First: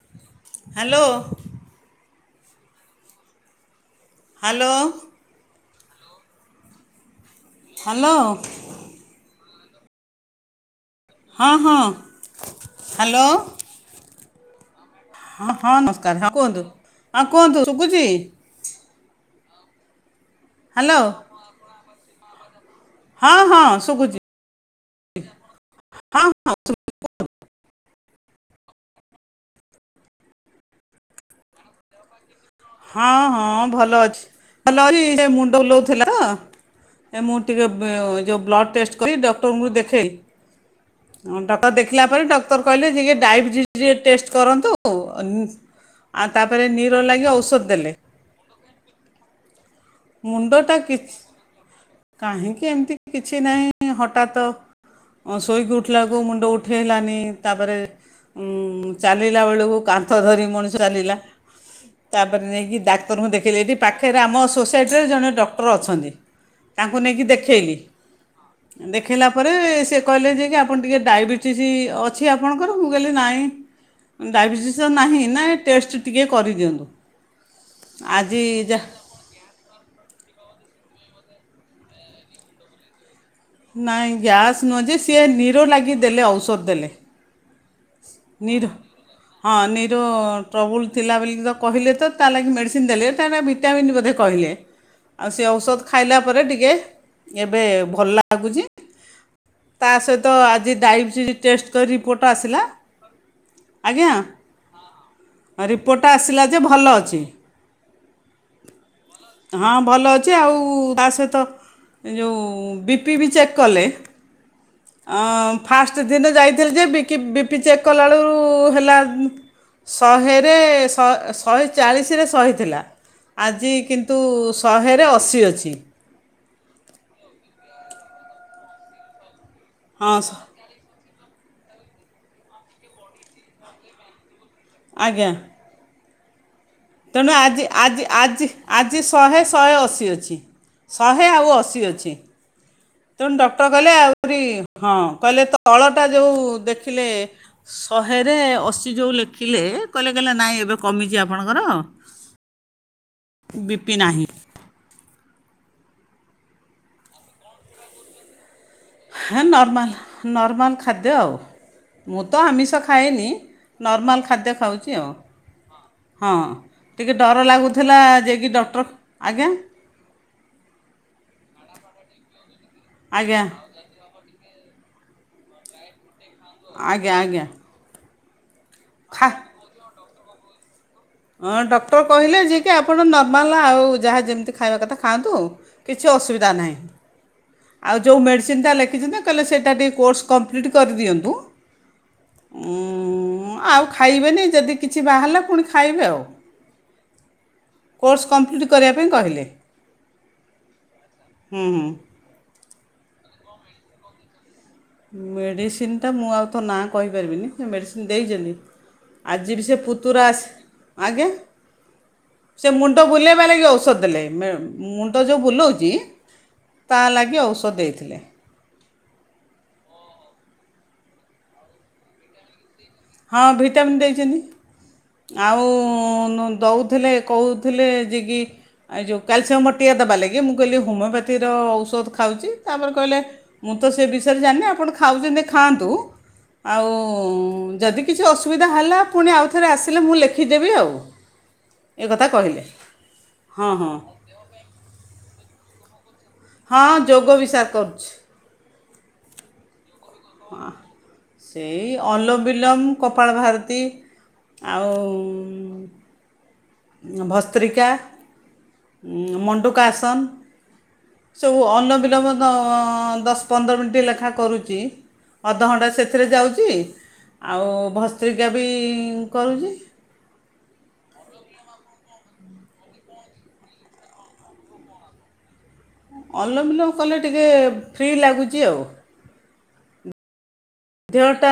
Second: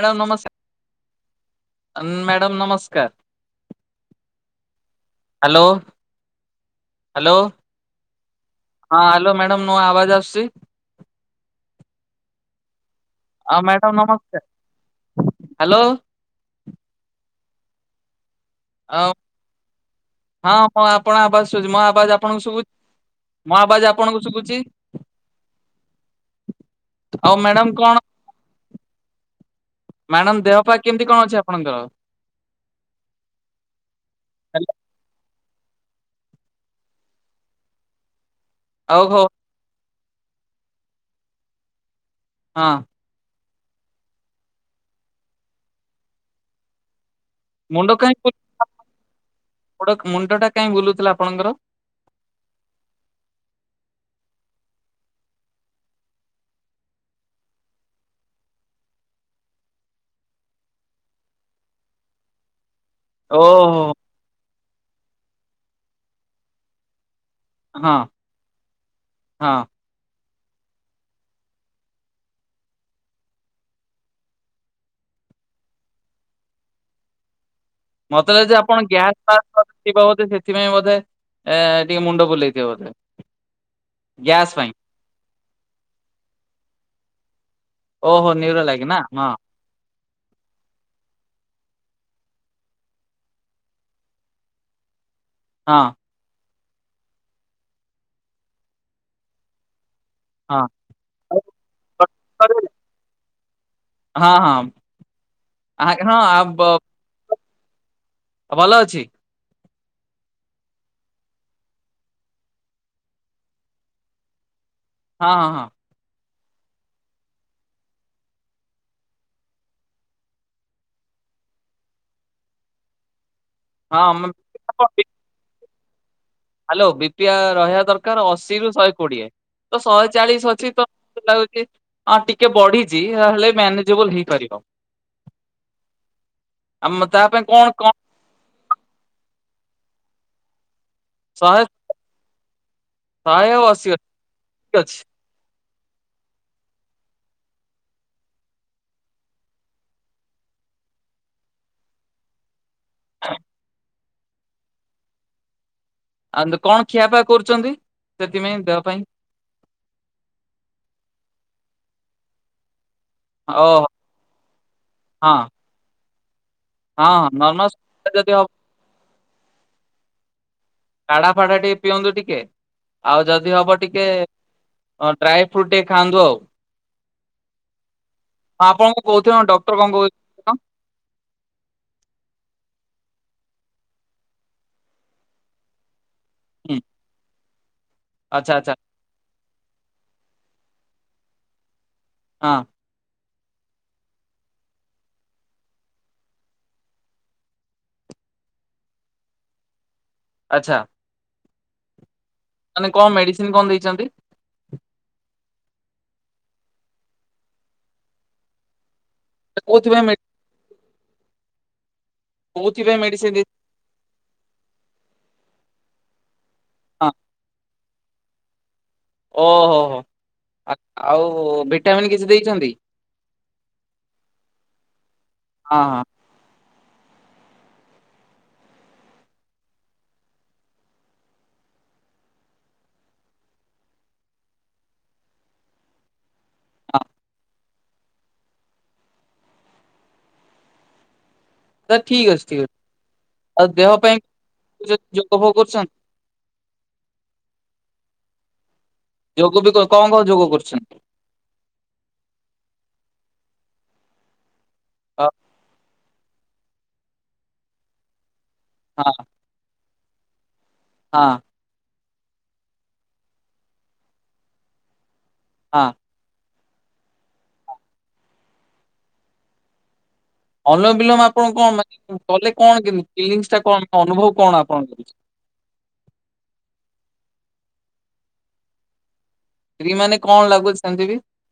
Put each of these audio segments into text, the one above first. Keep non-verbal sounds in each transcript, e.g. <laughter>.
Madam hello ନମସ୍କାର। Madam ନମସ୍କାର। Hello. Hello hello. Hello. ହଁ ହ୍ୟାଲୋ ମ୍ୟାଡାମ ନୁ ଆବାଜ ଆସୁଚି? ହଁ ହଁ ହ୍ୟାଲୋ। ହଁ ମ୍ୟାଡ଼ାାମ ନମସ୍କାର। ହଁ ହଁ ହ୍ୟାଲୋ ନମସ୍କାର। ହଁ କୁହନ୍ତୁ ହଁ କୁହନ୍ତୁ। ଶୁଭୁଚି? ଆଉ ହଁ ମୁଁ ହ୍ୟାଲୋ ଆପଣ ଆବାଜ ଶୁଚି ମୋ ଆବାଜ ଆପଣଙ୍କୁ ଶୁବୁଚି? ହଁ ମୋ ହଁ ଆବଜ୍ ଶୁଭୁଛି ଆପଣଙ୍କୁ ଶୁବୁଚି? ହଁ ହଁ ଶୁବି ଆଉ ମ୍ୟାଡାମ କଣ ମ୍ୟାଡ଼ାମ ଦେହ ପା କେମିତି କଣ ଅଛି ଆପଣଙ୍କର? ହଁ ହଁ ଭଲ ଅଛି। ଭଲ ଅଛି ସେ ମୁଣ୍ଡ ବୁଲଉଥିଲା ତ ଏ ମୁଁ ଟିକେ ବ ଯୋଉ ବ୍ଲଡ଼ ଟେଷ୍ଟ ଆଉ କଲି ହଉ ଡକ୍ଟରଙ୍କୁ ଦେଖେଇଲି। ଡକ୍ଟର ଦେଖିଲା ପରେ ଡକ୍ତର ହଁ କହିଲେ ଯେ ଇଏ ଡାଇବେଟିସ ଟିକେ ଟେଷ୍ଟ କରନ୍ତୁ। ଆ ତାପରେ ନିରୋ ଲାଗି ଓ ମୁଣ୍ଡ କାଇ <unintelligible> ମୁ ମୁଣ୍ଡ ଟା କାଇଁ ମୁଣ୍ଡଟା ବୁଲୋଉଥିଲା କିଛି ଆପଣଙ୍କର? କାହିଁକି ଏମିତି କିଛି ନାହିଁ ହଠାତ ଶୋଇକି ଉଠିଲାକୁ ମୁଣ୍ଡ ଉଠାଇଲାନି ତାପରେ ଉଁ ଚାଲିଲା ବେଳକୁ କାନ୍ଥ ଧରି ମଣିଷ ଚାଲିଲା। ତାପରେ ନେଇକି ଡାକ୍ତରଙ୍କୁ ଦେଖେଇଲେ ଏଠି ଓହୋ ପାଖ ହେରେ ଆମ ସୋସାଇଟିରେ ଜଣେ ଡକ୍ଟର ଅଛନ୍ତି ତାଙ୍କୁ ନେଇି ଦେଖ ଥେଇଲି ହଁ ଦେଖେଇଲା ପରେ ହଁ ସେ କହିଲେ ଯେ କି ଆପଣ ଟିକେ ଡାଇବେଟିସ୍ ଅଛି ଆପଣଙ୍କର ମୁଁ କହିଲି ନାଇଁ। ଡାଇବେଟିସ୍ ନାହିଁ ନା ଟେଷ୍ଟ ଟିକେ କରିଦିଅନ୍ତୁ? ମତେ ଆଜି ଯେ ଯା ଆପଣ ଗ୍ୟାସ୍ ବ୍ୟାସ ଫ୍ୟାସ ଥିବା ବୋଧେ ସେଥିପାଇଁ ବୋଧେ ଏ ଟିକେ ମୁଣ୍ଡ ବୁଲେଇଥିବ ବୋଧେ ନହିଁ ଗ୍ୟାସ୍ ନୁହେଁ ଯେ ସିଏ ନିର ଲାଗି ଦେଲେ ଔଷଧ ଦେଲେ ଓହୋ ନିର ଲାଗେ ନା ହଁ। ହଁ ନିର ଟ୍ରବୁଲ୍ ଥିଲା ବୋଲି ତ କହିଲେ ତ ତା ଲାଗି ମେଡ଼ିସିନ ଦେଲେ ତାା ଭିଟାମିନ୍ ବୋଧେ କହିଲେ। ଆଉ ସେ ହଁ ଔଷଧ ଖାଇଲା ପରେ ଟିକେ ଏବେ ଭଲ ଲାଗୁଛି ତା ସହିତ ତ ହଁ। ଆଜି ଡାଇବେଟି ହଁ ଟେଷ୍ଟ କରି ରିପୋର୍ଟ ହଁ ଆସିଲା। ଆଜ୍ଞା ଆହାଁ ରିପୋର୍ଟଟା ହଁ ଆ ଆସିଲା ଯେ ଭଲ ଅଛି। ଅ ଭଲ ଅଛି। ହଁ ଭଲ ଅଛି ଆଉ ତା ସହିତ ଯୋଭ ବି ପି ବି ଚେକ୍ କଲେ? ଅ ହଁ ହଁ ହଁ। ଫାଷ୍ଟ ଦିନ ଯାଇଥିଲି ଯେ ବି କି ପି ପି ଚେକ୍ କଲାଳୁ ହେଲା ଶହେରେ ଶହେ ଶହେ ଚାଳିଶରେ ଶହେ ଥିଲା। ଆଜି ହଁ କିନ୍ତୁ ମ- ଶହେରେ ଅଶୀ ଅଛି। ହ୍ୟାଲୋ ବିପିଆ ରହିବା ଦରକାର ଅଶିରୁୁ ଶହେ କୋଡିଏ ତ ଶହେ ହଁ ଚାଳିଶ ଅଛି ତ ମତେ ଲାଗୁଚି ଟିକେ ବଢିଛି ତାହେଲେ ମ୍ୟାନେଜେବଲ ହେଇପାରିବ। ଆଜ୍ଞା। ଆମ ତା ତେଣୁ ପାଇଁ ଆଜି କଣ କଣ ଆଜି ଆଜି ଆଜି ଶହେ ଶହେ ଅଶୀ ଅଛି। ଶହେ ଆଉ ଅଶୀ ଅଛି। ତେଣୁ ଶହେ ଆଉ ଡକ୍ଟର ଅଶୀ କହିଲେ ଅଛି ଆହୁରି ଠିକ ହଁ ଅଛି କହିଲେ ତଳଟା ଯୋଉ ଦେଖିଲେ ଶହେରେ ଅଶୀ ଯେଉ ଲେଖିଲେ କହିଲେ କହିଲେ ନାଇଁ ଏବେ କମିଛି ଆପଣଙ୍କର। ହଁ <unintelligible> ବି ପି ନାହିଁ। ଆଉ କଣ ଖିଆ ଫିଆ କରୁଛନ୍ତି ସେଥିପାଇଁ ଦେହ ପାଇଁ? ହଁ ନର୍ମାଲ ନର୍ମାଲ୍ ଖାଦ୍ୟ ଆଉ ମୁଁ ତ ଆମିଷ ଖାଏନି ଓହୋ ନର୍ମାଲ ଖାଦ୍ୟ ଖାଉଛି ଆଉ ହଁ ହଁ। ହଁ ଟିକେ ଡର ନର୍ମାଲ ଲାଗୁଥିଲା ଯଦି ହବ ଯାଇକି ଡକ୍ଟର ଆଜ୍ଞା। କାଢା ଫାଡା ଟିକେ ପିଅନ୍ତୁ ଟିକେ ଆଉ ଆଜ୍ଞା ଯଦି ହବ ଟିକେ ହଁ ଡ୍ରାାଇ ଫ୍ରୁଟ୍ ଟିକେ ଖାଆନ୍ତୁ ଆଉ। ଆଜ୍ଞା ଆଜ୍ଞା। ହଁ ଆପଣକୁ ଖା କହୁଥ ଡକ୍ଟର କଣ କହୁ ହଁ ଡକ୍ଟର କହିଲେ ଯେ କି ଆପଣ ନର୍ମାଲ ଆଉ ଯାହା ଯେମିତି ଖାଇବା କଥା ଖାଆନ୍ତୁ। କିଛି ଅସୁବିଧା ନାହିଁ ହୁଁ ଆଉ ଯୋଉ ଆଚ୍ଛା ମେଡ଼ିସିନିଟା ଆଚ୍ଛା ଲେଖିଛନ୍ତି ତାହା ହେଲେ ସେଇଟା ଟିକେ କୋର୍ସ କପ୍ଲିଟ୍ କରିଦିଅନ୍ତୁ। ହଁ ହୁଁ ଆଉ ଖାଇବେନି ଯଦି କିଛି ବାହାରିଲା ପୁଣି ଖାଇବେ ଆଉ କୋର୍ସ କମ୍ପ୍ଲିଟ୍ କରିବା ପାଇଁ କହିଲେ। ଆଚ୍ଛା। ହୁଁ ହୁଁ। ମାନେ କଣ ମେଡିସିନ କଣ ଦେଇଛନ୍ତି? ମେଡ଼ିସିନ୍ ଟା ମୁଁ ଆଉ ତ ନାଁ କହିପାରିବିନି ସେ ମେଡ଼ିସିନ ଦେଇଛନ୍ତି ଆଯିବି ସେ କୋଉଥିପାଇଁ ମେ ପୁତୁରା ଆସ ଆଜ୍ଞ? ସେ କୋଉଥିପାଇଁ ମୁଣ୍ଡ ମେଡିସିନ ଦେଇ ବୁଲେଇବା ଲାଗି ଔଷଧ ଦେଲେ ମେ ମୁଣ୍ଡ ଯୋଉ ବୁଲଉଛି ତା ହଁ ଲାଗି ଔଷଧ ଦେଇଥିଲେ। ଓ ହୋ ହୋ ଆକ୍ ଆଉ ଭିଟାମିନ୍ କିଛି ଦେଇଛନ୍ତି? ହଁ ଭିଟାମିନ୍ ଦେଇଛନ୍ତି ଆଉ ହଁ ହଁ ଦୁ ଦଉଥିଲେ କହୁଥିଲେ ଯେ କି ଏ ଯେଉଁ କ୍ୟାଲସିୟମ୍ ବଟିକା ଦେବା ଲାଗି ମୁଁ କହିଲି ହୋମିଓପାଥିର ଔଷଧ ଖାଉଛି ତାପରେ କହିଲେ ମୁଁ ତ ସେ ବିଷୟରେ ଜାଣିନି ଆପଣ ଖାଉଛନ୍ତି ଖାଆନ୍ତୁ ଆଉ ହଁ ଯଦି କିଛି ଅସୁବିଧା ହେଲା ପୁଣି ଆଉଥରେ ଆସିଲେ ମୁଁ ଲେଖିଦେବି ଆଉ। ତ ଏ କଥା ଠିକ୍ ଅଛି ଠିକ୍ କହିଲେ ଅଛି ହଁ ଆଉ ହଁ ଦେହ ପାଇଁ କେ ଯୋଗଭୋଗ କରୁଛନ୍ତି? ହଁ ଯୋଗ ବିଷାକ କରୁଛି। ଯୋଗ ବି କ କଣ କ ହଁ ସେଇ ଅଲବିଲମ କପାଳ ଭାରତୀ ଆଉ। ଅ, ଭସ୍ତ୍ରିକା ହଁ ମଣ୍ଡୁକାସନ। ହଁ। ଉହୁ ଅଲମବିଲମ୍ ତ ଦଶପନ୍ଦର ମିନିଟ୍ ଲେଖା କରୁଛି। ହଁ ଅଧଘଣ୍ଟା ସେ ସେଥିରେ ଯାଉଛି ଆଉ ଭସ୍ତ୍ରିକା ବି କରୁଛି। ଅଲମବିଲୋମ ଆପଣ କଣ ମାନେ କଲେ କଣ କେମିତି ଫିଲିଙ୍ଗ୍ସ ଟା କଣ ଅନୁଭବ କଣ ଆପଣଙ୍କୁ ରହୁଛି। ଅଲମବିଲୋମ କଲେ ଟିକେ ଫ୍ରି ଲାଗୁଛି ଆଉ। ଫ୍ରି ମାନେ କଣ ଲାଗୁଛି? ସେମିତି ବି ଦେହଟା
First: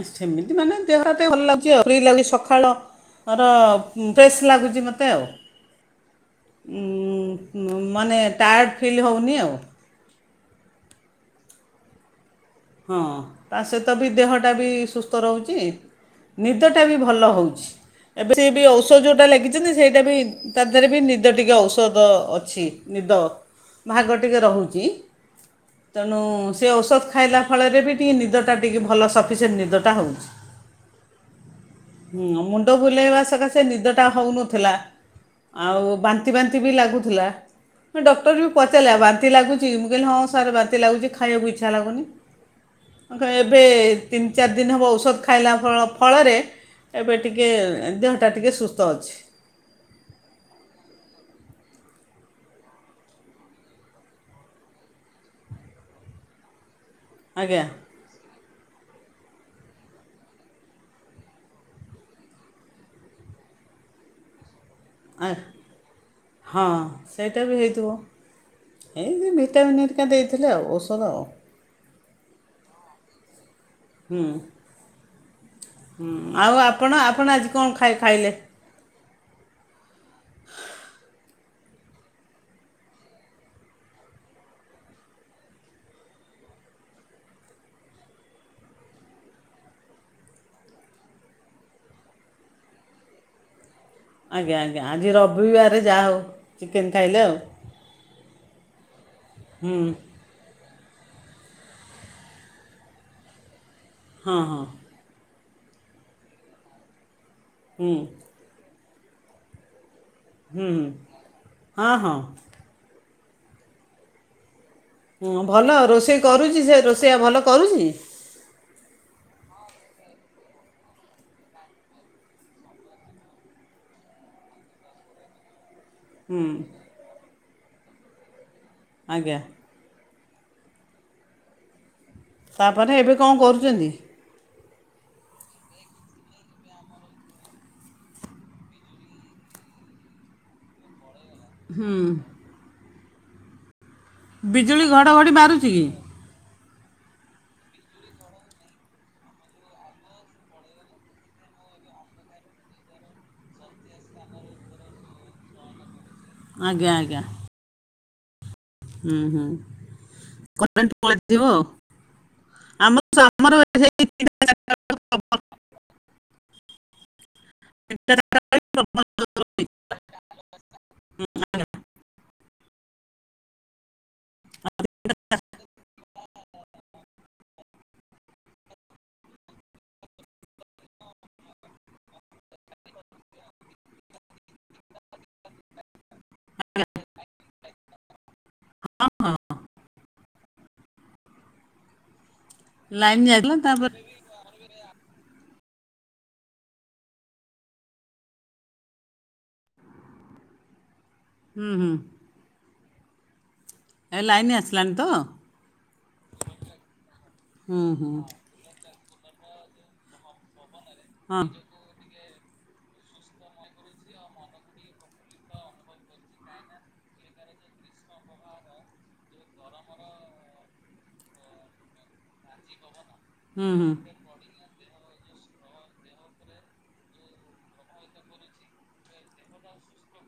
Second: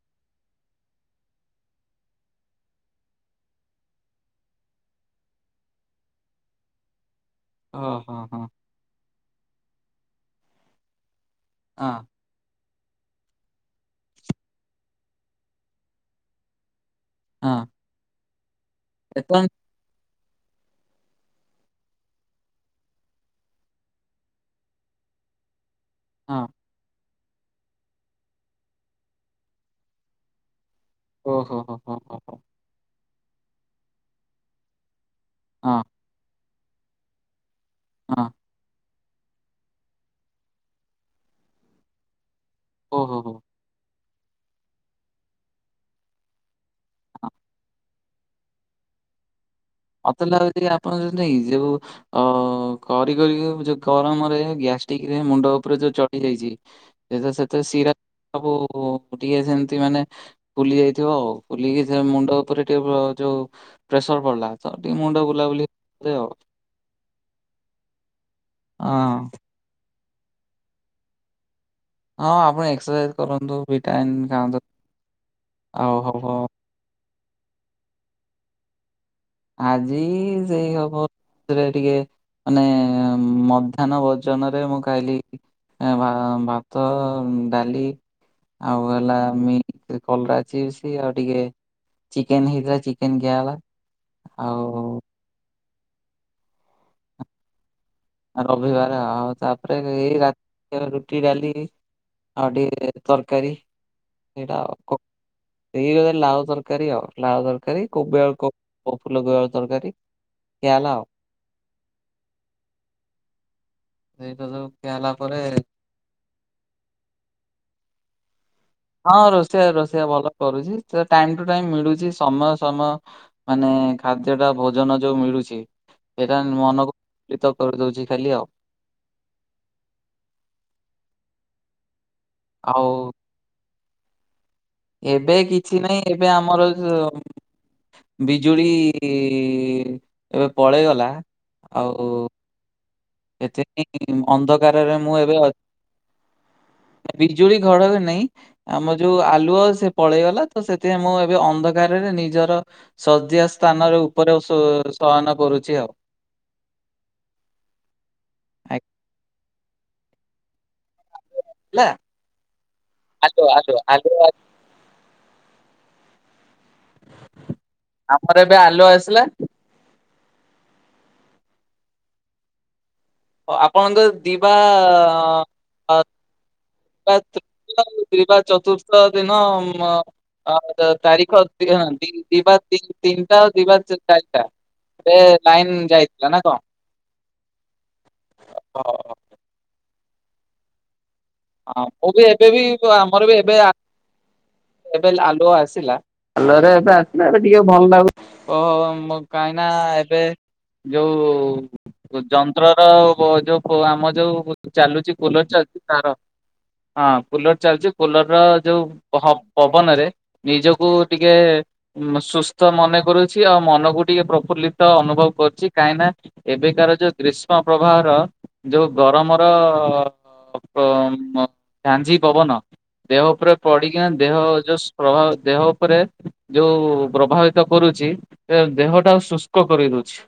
ଏ ସେମିତି ମାନେ ଦେହଟା ଟିକେ ଭଲ ଲାଗୁଛି ଆଉ ଫ୍ରି ଲାଗୁଛି ସକାଳ ମୋର ଉଁ ଫ୍ରେସ୍ ଲାଗୁଛି ମୋତେ ଆଉ ଉଁ। ଉଁ ହଁ ମାନେ ହଁ ହଁ ଟାୟାର୍ଡ଼ ଫିଲ୍ ହେଉନି ଆଉ। ଅଁ। ହଁ ତା ସହିତ ବି ଦେହଟା ବି ସୁସ୍ଥ ରହୁଛି। ନିଦ ଟା ବି ଭଲ ହଉଛି। ହଁ ଏବେ ସେ ବି ଔଷ ଯୋଉଟା ଏତ ଲେଖିଛନ୍ତି ସେଇଟା ବି ତା ଦେହରେ ବି ନିଦ ଟିକେ ଔଷଧ ଅଛି ନିଦ ଭାଗ ଟିକେ ରହୁଛି। ତେଣୁ ହଁ ସେ ଔଷଧ ଖାଇଲା ଫଳରେ ବି ଟିକେ ନିଦଟା ଟିକେ ଭଲ ସଫିସେଣ୍ଟ ନିଦଟା ହଉଛି। ଓହୋ ହୋ ହୋ ହୋ ହୁଁ ହୋ ମୁଣ୍ଡ ବୁଲେଇବା ସକାଶେ ନିଦ ଟା ହଉନଥିଲା ହଁ ଆଉ ବାନ୍ତି ବାନ୍ତି ବି ଲାଗୁଥିଲା ହଁ ଡକ୍ଟର ବି ପଚାରିଲା ବାନ୍ତି ଲାଗୁ ଚି ମୁଁ କହିଲି ହଁ ସାର ବାନ୍ତି ଲାଗୁଚି ଖଇବାକୁ ଇଚ୍ଛା ଲାଗୁନି। ମୁଁ ଓହୋ କ ହୋ ଏବେ ତିନି ଚାରି ଦିନି ହେବ ଔଷଧ ଖାଇଲା ଫଳ ଫଳରେ ଏବେ ହଁ ଟିକେ ଦେହଟା ଟିକେ ସୁସ୍ଥ ଅଛି। ମତେ ଲାଗୁଛି ଆପଣ ଯେମିତି ଇ ଯୋଉ ଅ କରି କରି ଯୋଉ ଗରମରେ ଗ୍ୟାଷ୍ଟିକ ରେ ମୁଣ୍ଡ ଉପରେ ଯୋଉ ଚଢି ଯାଇଛି। ସେ ତ ସେତ ଆଜ୍ଞା ଶିରା ସବୁ ଟିକେ ସେମିତି ମାନେ ଫୁଲି ଯାଇଥିବ ଆଉ ଫୁଲିକି ସେ ମୁଣ୍ଡ ଉପରେ ଟିକେ ଅ ଯୋଉ ପ୍ରେସର ପଡିଲା <unintelligible> କରେ ଆଉ ହଁ ସେଇଟା ବି ହେଇଥିବ। ହେଇ। ହଁ <unintelligible> <unintelligible> ଦେଇଥିଲେ ଆଉ ଔଷଧ ଆଉ। ହଁ ଆପଣ ଏକ୍ସରସାଇଜ୍ କରନ୍ତୁ ହୁଁ ଭିଟାମିନ୍ ଖାଆନ୍ତୁ। ଆଉ ହୁଁ। ହବ ଆଉ ଆପଣ ଆପଣ ଆଜି କଣ ଖାଇ ଖାଇଲେ? ଆଜି ସେଇ ହବ ରେ ଟିକେ ମାନେ ମଧ୍ୟାହ୍ନ ଭୋଜନରେ ମୁଁ ଖାଇଲି ଏ ଭା ଭାତ ଡାଲି ଆଉ ହେଲା କଲରା ଚିପ୍ସ ଆଉ ଟିକେ ଚିକେନ୍ ହେଇଥିଲା ଚିକେନ୍ ଖିଆହେଲା। ଆଜ୍ଞା ଆଜ୍ଞା। ଆଜି ରବିବାରେ ଯାହା ହଉ ଚିକେନ୍ ଖାଇଲେ ଆଉ। ରବିବାର ଆଉ ହୁଁ ତାପରେ ଏଇ ରା ରୁଟି ଡାଲି ଆଉ ଟିକେ ତରକାରୀ ହଁ ଏଇରା ହଁ ଆଉ। ଏଇ ଲାଉ ତରକାରୀ ଆଉ ଲାଉ ତରକାରୀ ହୁଁ କୋବି ଆଳୁ କୋ ଫୁଲ କୋବି ଆଳୁ ତରକାରୀ। ହୁଁ ଖିଆ ହୁଁ। ହେଲା ଆଉ ହଁ ହଁ। ସେଇଟା ଯୋଉ ଭଲ ରୋଷେଇ କରୁଚି ସେ ରୋଷେଇଆ ଭଲ କରୁଚି? ହଁ ରୋଷେଇଆ ରୋଷେଇଆ ଭଲ କରୁଚି। ସେ ଟାଇମ ଟୁ ଟାଇମ ମିଳୁଚି ସମୟ ସମୟ। ମାନେ ଖାଦ୍ୟ ଟା ଭୋଜନ ଯୋଉ ମିଳୁଚି ସେଇଟା ହୁଁ ମନକୁ ପ୍ରୀତ କରିଦଉଚି ଖାଲି ଆଉ। ଆଜ୍ଞା। ଆଉ ତାପରେ ଏବେ କଣ କରୁଛନ୍ତି? ଏବେ କିଛି ନାହିଁ ଏବେ ଆମର ବିଜୁଳି ଏବେ ପଳେଇଗଲା। ଆଉ <unintelligible> ବିଜୁଳି ଅନ୍ଧକାରରେ ମୁଁ ଘଡ଼ଘଡ଼ି ଏବେ ଅ ମାରୁଛି କି ବିଜୁଳି ଘଡଘଡି ନାଇଁ। ଆମ ଯୋଉ ଆଲୁଅ ସେ ପଳେଇଗଲା। ତ ସେଥିପାଇଁ ମୁଁ ଏବେ ଅନ୍ଧକାରରେ ନିଜର ଶଯ୍ୟା ସ୍ଥାନରେ ଉପରେ ଶୋ ଶୟନ କରୁଚି ଆଉ। ଆଜ୍ଞା ଆଜ୍ଞା। <unintelligible> ହୁଁ ହୁଁ କରେଣ୍ଟ ପଳେଇଥିବ ଆଉ। ହେଲା ଆଲୁଅ ଆଲୁଅ ଆଲୁଅ <unintelligible> <unintelligible> ତିନିଟା ଚାରିଟା ଆମର ଏବେ ବେଳକୁ ଆଲୁଅ ଆସିଲା। ପ୍ରବଳ ଆପଣଙ୍କ ର ଦିବା <unintelligible> ଦିବା ଚତୁର୍ଥ ଦିନ ତାରିଖ <unintelligible> ଦିବା ତିନ୍ ତିନିଟା ଆଉ ଦିବା ଚାରିଟା। ଏ ଲାଇନ ଯାଇଥିଲା ନା କଣ? ହଁ ହଁ। ହଁ। ମୁଁ ବି ଏବେ ବି ଲାଇନ୍ ଆମର ବି ଯାଇଥିଲା ଏବେ ଆ ତାପରେ ଏବେ ଆଲୁଅ ଆସିଲା। ଆଲୁଅ ରେ ଏବେ ଆସିଲା ଏବେ ଟିକେ ଭଲ ଲାଗୁ ଅ ମୋ କାହିଁ ନା ଏବେ ହୁଁ ହୁଁ ଯୋଉ ଯନ୍ତ୍ର ର ଯୋଉ ଆମ ଏ ଲାଇନ୍ ଯୋଉ ଆସିଲାଣି ତ ଚାଲୁଚି କୁଲର ହୁଁ ଚାଲୁଚି ତାର ହଁ କୁଲର ଚାଲିଚି। ହୁଁ କୁଲର ର ଯୋଉ ହଁ ପବନରେ ନିଜକୁ ଟିକେ ହଁ ସୁସ୍ଥ ମନେ କରୁଚି ଆଉ ମନକୁ ଟିକେ ପ୍ରଫୁଲ୍ଲିତ ଅନୁଭବ କରୁଚି। କାହିଁକିନା ଏବେକାର ଯୋଉ ଗ୍ରୀଷ୍ମ ପ୍ରବାହର ଯୋଉ ଗରମର ଝାଞ୍ଜି ପବନ ଦେହ ଉପରେ ହୁଁ ହୁଁ ପଡିକିନା ଦେହ ଯଉ ପ୍ରଭା ଦେହ ଉପରେ ଯୋଉ ପ୍ରଭାବିତ କରୁଛି। ଏ ଦେହଟା ଆଉ ଶୁଷ୍କ କରିଦଉଛି।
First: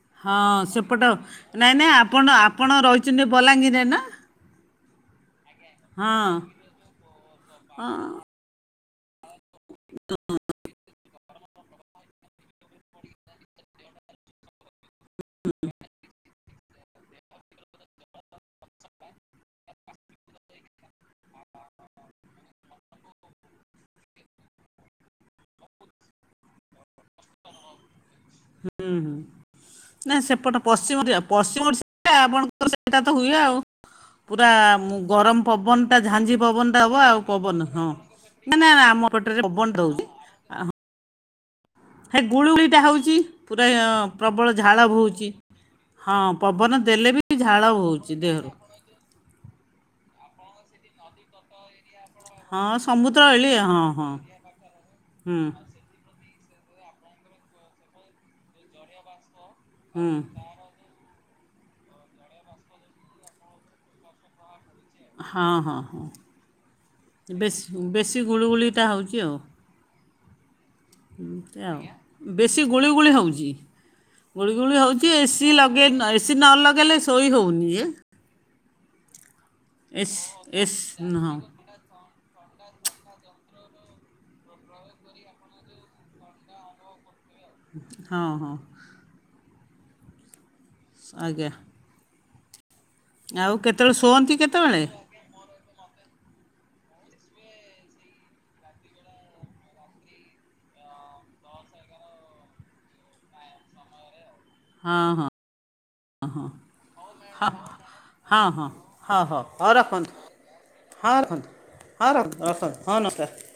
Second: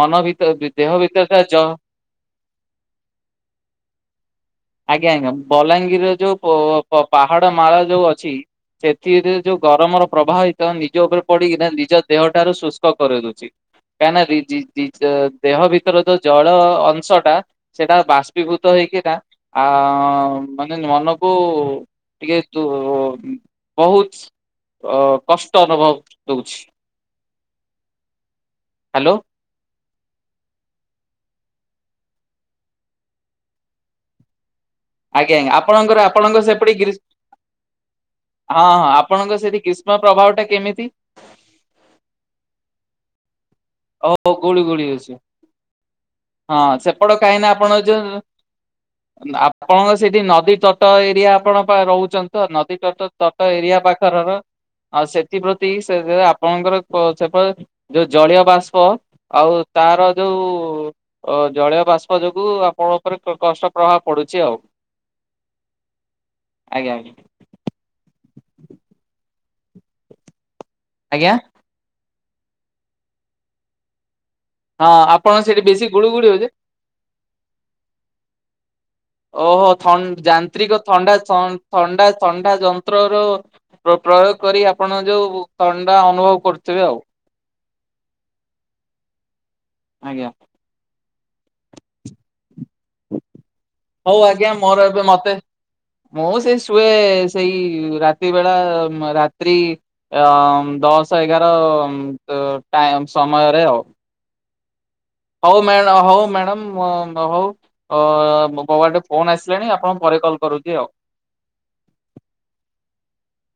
ମନ ହଁ ଭିତ ଦେହ ସେପଟ ଭିତରଟା ଜ ନାଇଁ ନାଇଁ ଆପଣ ଆପଣ ରହିଛନ୍ତି ବଲାଙ୍ଗୀରରେ ନା। ଆଜ୍ଞା ଆଜ୍ଞା ବଲାଙ୍ଗୀରର ହଁ ଯୋଉ ପୋ ପାହାଡ ମାଳ ଯୋଉ ଅଛି ସେଥିରେ ଯୋଉ ଗରମର ପ୍ରବାହ ହେଇ ତ ନିଜ ଉପରେ ପଡିକିନା ନିଜ ଦେହ ଠାରୁ ଶୁଷ୍କ କରେଇଦଉଛି କାହିଁକିନା ଦେହ ଭିତରେ ତ ଜଳ ଅଂଶ ଟା ସେଟା ବାଷ୍ପୀଭୂତ ହେଇକି ନା ଆ ମାନେ ମନକୁ ଟିକେ ତୁ ବହୁତ୍ ଅ କଷ୍ଟ ଅନୁଭବ ଦଉଛି ହ୍ୟାଲୋ। ନାଇଁ ସେପଟ ପଶ୍ଚିମ ଓରିଆ ପଶ୍ଚିମ ଓଡ଼ିଶା ଆପଣଙ୍କର ସେଇଟା ତ ହୁଏ ଆଉ। ପୁରା ଆଜ୍ଞା ଗରମ ଆଜ୍ଞା ପବନ ଆପଣଙ୍କର ଟା ଆପଣଙ୍କ ଝାଞ୍ଜି ସେପଟେ ପବନ ଟା ଗ୍ରୀ ହବ ଆଉ ପବନ ହଁ। ନା ହଁ ନା ହଁ ଆମ ଆପଣଙ୍କ ପଟରେ ସେଠି ପବନ ଗ୍ରୀଷ୍ମ ଦଉଚି ପ୍ରଭାବ ଟା ଆ ହଁ। କେମିତି? ହେ ଗୁଳିୁଗୁଳିଟା ହେଉଛି ପୁରା ଓ ପ୍ରବଳ ଗୁଳି ଗୁଳି ଝାଳ ହଉଛି ବୋଉଛି। ହଁ ପବନ ସେପଟ ଦେଲେ ବି କାହିଁକି ନା ଆପଣ ଝାଳ ଯୋଉ ହଉଛି ଦେହରୁ। ଆପଣଙ୍କ ସେଇଠି ନଦୀ ତଟ ଏରିଆ ଆପଣ ପା ରହୁଛି। ପ୍ରର୍ଯନ୍ତ୍ର ହଁ ନଦୀ ତଟ ସମୁଦ୍ର ତଟ ଏଳି ଏରିଆ ହଁ ହଁ। ପାଖରର ଆଉ ହୁଁ ସେଥିପ୍ରତି ସେ ସେ ଆପଣଙ୍କର ସେପ ସେପରେ ଯୋଉ ଜଳୀୟ ବାଷ୍ପ ଆଉ ହୁଁ ତାର ଯୋଉ ଓ ଜଳୀୟ ବାଷ୍ପ ଯୋଗୁ ଆପଣଙ୍କ ଉପରେ କଷ୍ଟ ପ୍ରଭାବ ପଡୁଛି ଆଉ। ହଁ ହଁ ହଁ ଆଜ୍ଞା ଆଜ୍ଞା ବେଶୀ ବେଶୀ ଗୁଳୁଗୁଳିଟା ହେଉଛି ଆଉ। ଆଜ୍ଞା ବେଶୀ ଗୁଳି ଗୁଳି ହେଉଛି। ଗୁଳି ଗୁଳି ହଁ ହଉଛି ଆପଣ ଏସି ସେଠି ବେଶୀ ଲଗେଇ ଗୁଳୁ ନା ଗୁଳି ଏସିି ହଉଛି ନ ଲଗେଇଲେ ଶୋଇ ହେଉନି ଏ। ଓ ହୋ ଥନ୍‌ ଏସ୍ ଏସ୍ ଯାନ୍ତ୍ରିକ ଥଣ୍ଡା ହଁ ଥନ୍‌ ଥଣ୍ଡା ଥଣ୍ଡା ଯନ୍ତ୍ରର ପ୍ର ପ୍ରୟୋଗ କରି ଆପଣ ଯୋଉ ଥଣ୍ଡା ଅନୁଭବ କରୁଥିବେ ଆଉ। ହଁ ହଁ। ଆଜ୍ଞା। ଆଜ୍ଞା। ଆଉ କେତେ ହଉ ଆଜ୍ଞା ମୋର ଏବେ ମତେ ମୁଁ ସେଇ ଶୁଏ ସେଇ ରାତି ବେଳା ମ ରାତ୍ରି ଅ ଦଶ ଏଗାର ତ ଟା ସମୟରେ ଆଉ। ହଁ ହଁ। ହଉ ମ୍ୟା ହଉ ହଁ ମ୍ୟାଡ଼ାମ ହଉ। ଅ ହଁ ହଁ ହଁ ମୋ ଆଡେ ହଉ ଫୋନ ହଉ ହଉ ଆସିଲାଣି ଆପଣ ରଖନ୍ତୁ ପରେ କଲ୍ କରୁଛି ଆଉ। ହଁ ରଖ ହଁ ରଖ ହଁ ନମସ୍କାର।